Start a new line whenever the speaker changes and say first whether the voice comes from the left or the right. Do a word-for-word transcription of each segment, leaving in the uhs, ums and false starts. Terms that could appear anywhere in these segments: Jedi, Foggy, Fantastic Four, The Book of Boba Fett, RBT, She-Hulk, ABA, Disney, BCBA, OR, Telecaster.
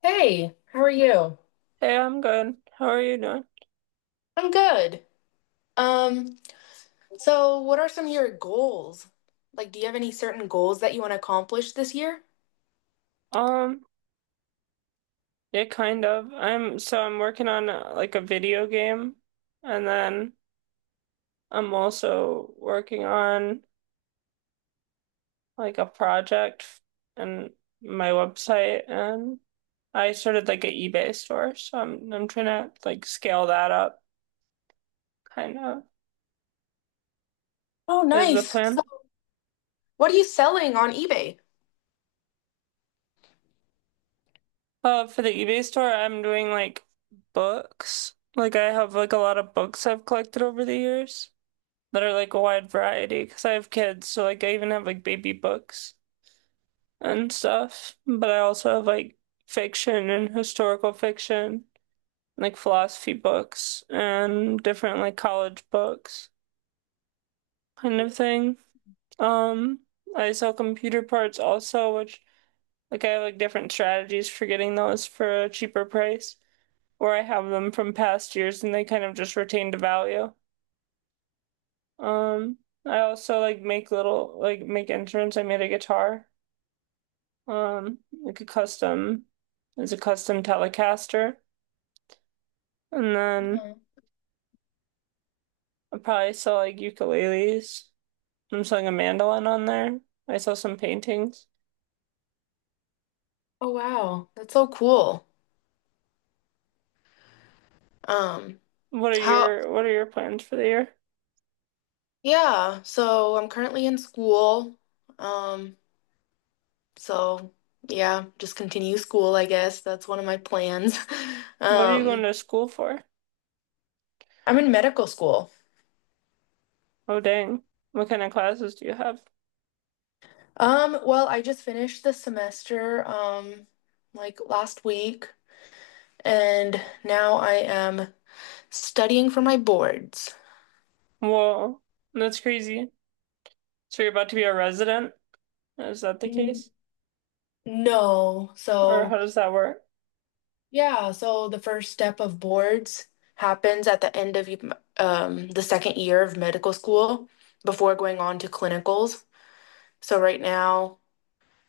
left: Hey, how are you?
right: Hey, I'm good. How are you doing?
left: I'm good. Um, so what are some of your goals? Like, do you have any certain goals that you want to accomplish this year?
right: Um, yeah, kind of. I'm so I'm working on uh, like a video game, and then I'm also working on like a project f- and my website, and I started like an eBay store, so I'm I'm trying to like scale that up. Kind of
left: Oh,
right: is the
left: nice.
right: plan.
left: So what are you selling on eBay?
right: Uh, for the eBay store, I'm doing like books. Like I have like a lot of books I've collected over the years, that are like a wide variety because I have kids, so like I even have like baby books and stuff, but I also have like fiction and historical fiction, like philosophy books and different like college books kind of thing. Um, I sell computer parts also, which like I have like different strategies for getting those for a cheaper price, or I have them from past years and they kind of just retain the value. Um, I also like make little like make instruments. I made a guitar. um, like a custom, it's a custom Telecaster, and then
left: Mhm.
right: I probably sell like ukuleles. I'm selling a mandolin on there. I saw some paintings.
left: Oh, wow. That's so cool. Um,
right: What are
left: how,
right: your What are your plans for the year?
left: yeah, so I'm currently in school. Um, so yeah, just continue school, I guess. That's one of my plans.
right: What are you going
left: Um,
right: to school for?
left: I'm in medical school.
right: Oh dang! What kind of classes do you have?
left: Um, well, I just finished the semester, um, like last week, and now I am studying for my boards.
right: Whoa, that's crazy. So you're about to be a resident? Is that the
left: Mm,
right: case?
left: No,
right: Or how
left: so
right: does that work?
left: Yeah, so the first step of boards happens at the end of um, the second year of medical school before going on to clinicals. So right now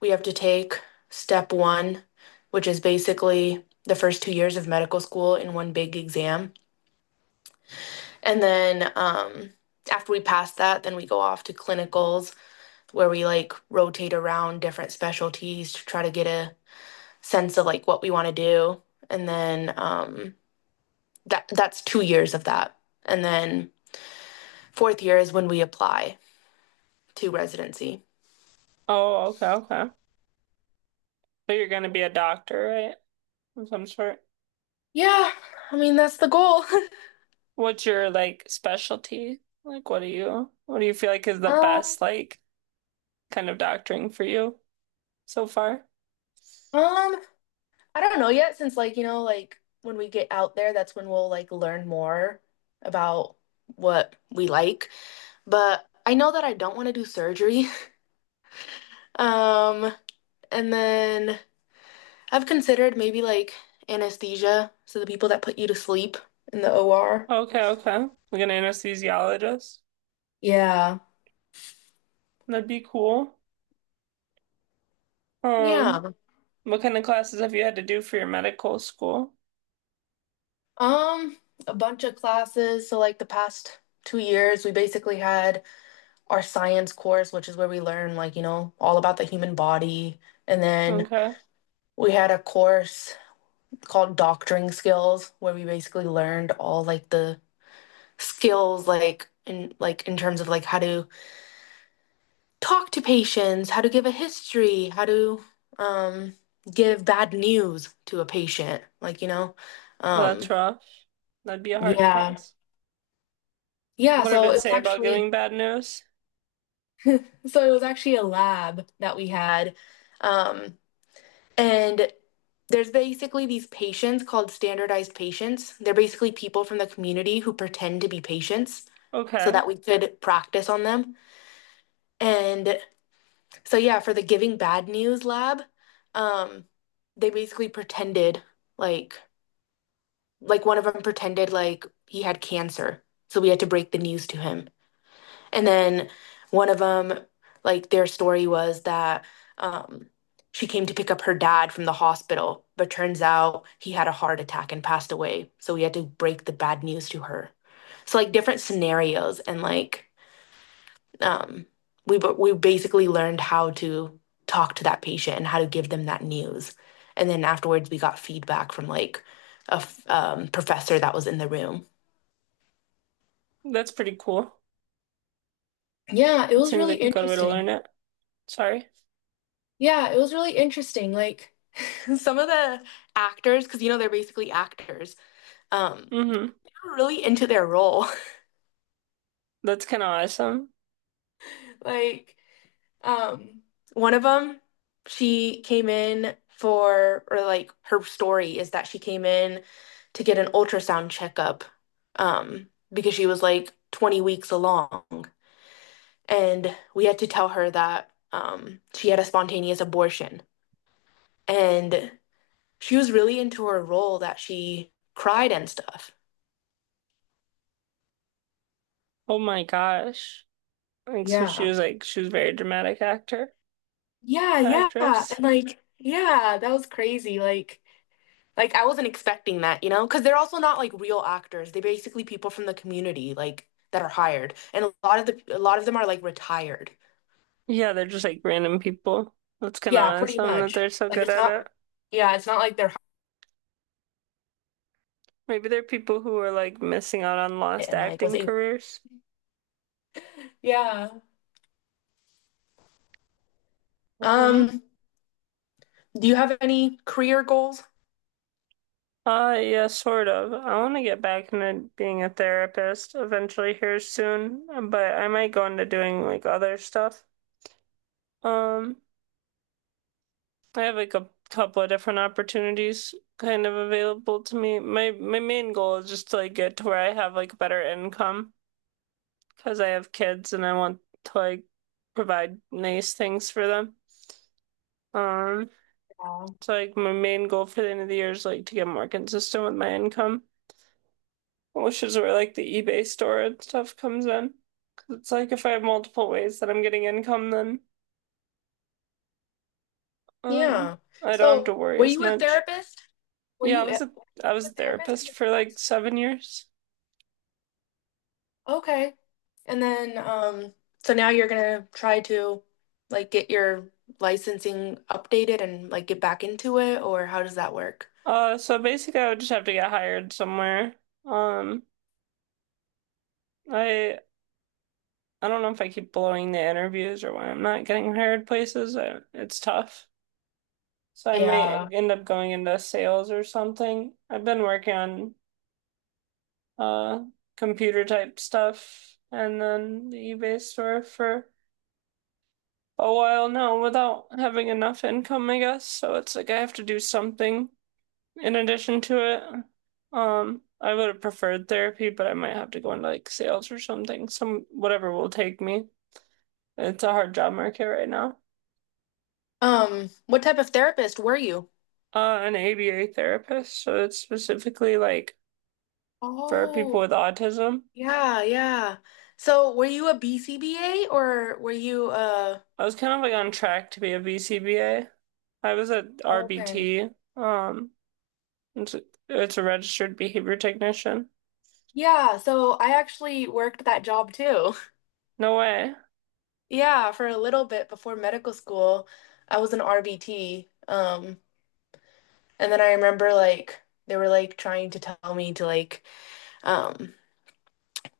left: we have to take step one, which is basically the first two years of medical school in one big exam. And then um, after we pass that, then we go off to clinicals where we like rotate around different specialties to try to get a sense of like what we want to do. And then um, that that's two years of that. And then fourth year is when we apply to residency.
right: Oh, okay, okay. But you're going to be a doctor, right? Of some sort.
left: Yeah, I mean that's the goal.
right: What's your like specialty? Like, what do you what do you feel like is the
left: Um,
right: best like kind of doctoring for you so far?
left: um, I don't know yet since like, you know, like when we get out there, that's when we'll like learn more about what we like. But I know that I don't want to do surgery. Um, and then I've considered maybe like anesthesia, so the people that put you to sleep in the O R.
right: Okay, okay. Like an anesthesiologist.
left: Yeah.
right: That'd be cool. Um,
left: Yeah.
right: what kind of classes have you had to do for your medical school?
left: Um, a bunch of classes. So like the past two years, we basically had our science course, which is where we learn like, you know, all about the human body. And then
right: Okay.
left: we had a course called doctoring skills, where we basically learned all like the skills like in like in terms of like how to talk to patients, how to give a history, how to um give bad news to a patient, like you know.
right: Well, that's
left: Um
right: rough. That'd be a hard
left: yeah.
right: class.
left: Yeah,
right: What did
left: so
right: it
left: it was
right: say about
left: actually
right: giving bad news?
left: so it was actually a lab that we had um and there's basically these patients called standardized patients. They're basically people from the community who pretend to be patients so
right: Okay.
left: that we could practice on them. And so yeah, for the Giving Bad News lab, um, they basically pretended like like one of them pretended like he had cancer. So we had to break the news to him. And then one of them, like their story was that um, she came to pick up her dad from the hospital, but turns out he had a heart attack and passed away. So we had to break the bad news to her. So like different scenarios and like um, we we basically learned how to talk to that patient and how to give them that news. And then afterwards, we got feedback from like a um, professor that was in the room.
right: That's pretty cool.
left: Yeah, it
right: That
left: was
right: seems
left: really
right: like a good way to
left: interesting.
right: learn it. Sorry.
left: Yeah, it was really interesting. Like, some of the actors, because you know they're basically actors, um,
right: Mm-hmm.
left: they were really into their role.
right: That's kind of awesome.
left: Like, um, one of them, she came in for, or like her story is that she came in to get an ultrasound checkup, um, because she was like twenty weeks along. And we had to tell her that, um, she had a spontaneous abortion. And she was really into her role that she cried and stuff.
right: Oh my gosh. And so she
left: Yeah.
right: was like, she was a very dramatic actor,
left: Yeah, yeah.
right: actress.
left: And like, yeah, that was crazy. Like, Like I wasn't expecting that, you know, because they're also not like real actors. They're basically people from the community, like that are hired, and a lot of the a lot of them are like retired.
right: Yeah, they're just like random people. That's kind of
left: Yeah, pretty
right: awesome that
left: much.
right: they're so
left: Like
right: good
left: it's
right: at
left: not.
right: it.
left: Yeah, it's not like they're
right: Maybe they're people who are like missing out on
left: hired
right: lost
left: and like was
right: acting
left: able.
right: careers.
left: Yeah.
right: Hmm.
left: Um. Do you have any career goals?
right: Uh, yeah, sort of. I want to get back into being a therapist eventually here soon, but I might go into doing like other stuff. Um, I have like a couple of different opportunities kind of available to me. My my main goal is just to like get to where I have like better income because I have kids and I want to like provide nice things for them. Um,
left: Yeah.
right: so like my main goal for the end of the year is like to get more consistent with my income, which is where like the eBay store and stuff comes in. Cause it's like if I have multiple ways that I'm getting income, then um
left: Yeah.
right: I don't have
left: So,
right: to worry
left: were
right: as
left: you a
right: much.
left: therapist? Were
right: Yeah,
left: you
right: I
left: a, were
right: was a I
left: you
right: was a
left: a therapist in
right: therapist
left: the
right: for like
left: past?
right: seven years.
left: Okay. And then, um, so now you're gonna try to like get your licensing updated and like get back into it, or how does that work?
right: Uh, so basically I would just have to get hired somewhere. Um, I I don't know if I keep blowing the interviews or why I'm not getting hired places. I, it's tough. So I might
left: Yeah.
right: end up going into sales or something. I've been working on uh computer type stuff and then the eBay store for a while now without having enough income, I guess. So it's like I have to do something in addition to it. Um, I would have preferred therapy, but I might have to go into like sales or something. Some whatever will take me. It's a hard job market right now.
left: Um, what type of therapist were you?
right: Uh, an A B A therapist, so it's specifically like for people
left: Oh,
right: with autism.
left: yeah, yeah. So were you a B C B A or were you a
right: I was kind of like on track to be a B C B A. I was at
left: okay.
right: R B T. Um, it's a, it's a registered behavior technician.
left: Yeah, so I actually worked that job too.
right: No way.
left: Yeah, for a little bit before medical school, I was an R B T. Um, And then I remember like they were like trying to tell me to like um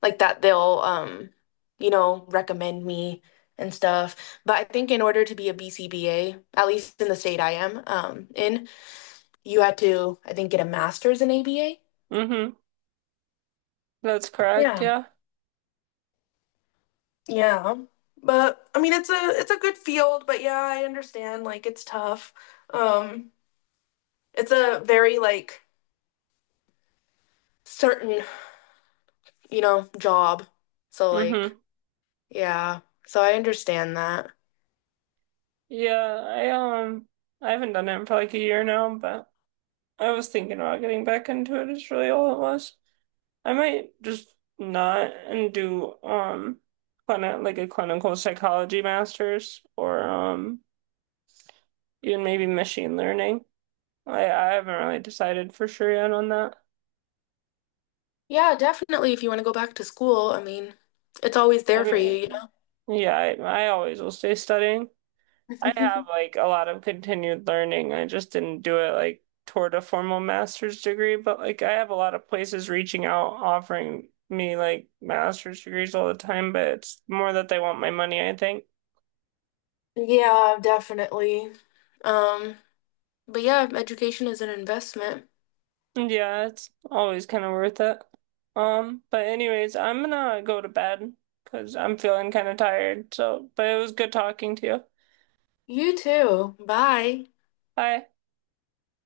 left: like that they'll um you know recommend me and stuff. But I think in order to be a B C B A, at least in the state I am um in, you had to I think get a master's in A B A.
right: Mm-hmm. That's correct.
left: Yeah.
right: Yeah.
left: Yeah. But I mean it's a it's a good field, but yeah, I understand like it's tough. Um it's a very like certain, you know, job. So
right: Mm-hmm.
left: like yeah. So I understand that.
right: Yeah. I um I haven't done it for like a year now, but I was thinking about getting back into it. Is really all it was. I might just not and do um clini- like a clinical psychology master's or um even maybe machine learning. I I haven't really decided for sure yet on that.
left: Yeah, definitely. If you want to go back to school, I mean, it's always
right: I
left: there for you, you
right: mean, yeah, I, I always will stay studying. I
left: know?
right: have like a lot of continued learning. I just didn't do it like toward a formal master's degree, but like I have a lot of places reaching out offering me like master's degrees all the time, but it's more that they want my money, I think.
left: Yeah, definitely. Um, but yeah, education is an investment.
right: Yeah, it's always kind of worth it. Um, but anyways, I'm gonna go to bed because I'm feeling kind of tired. So, but it was good talking to you.
left: You too. Bye.
right: Bye.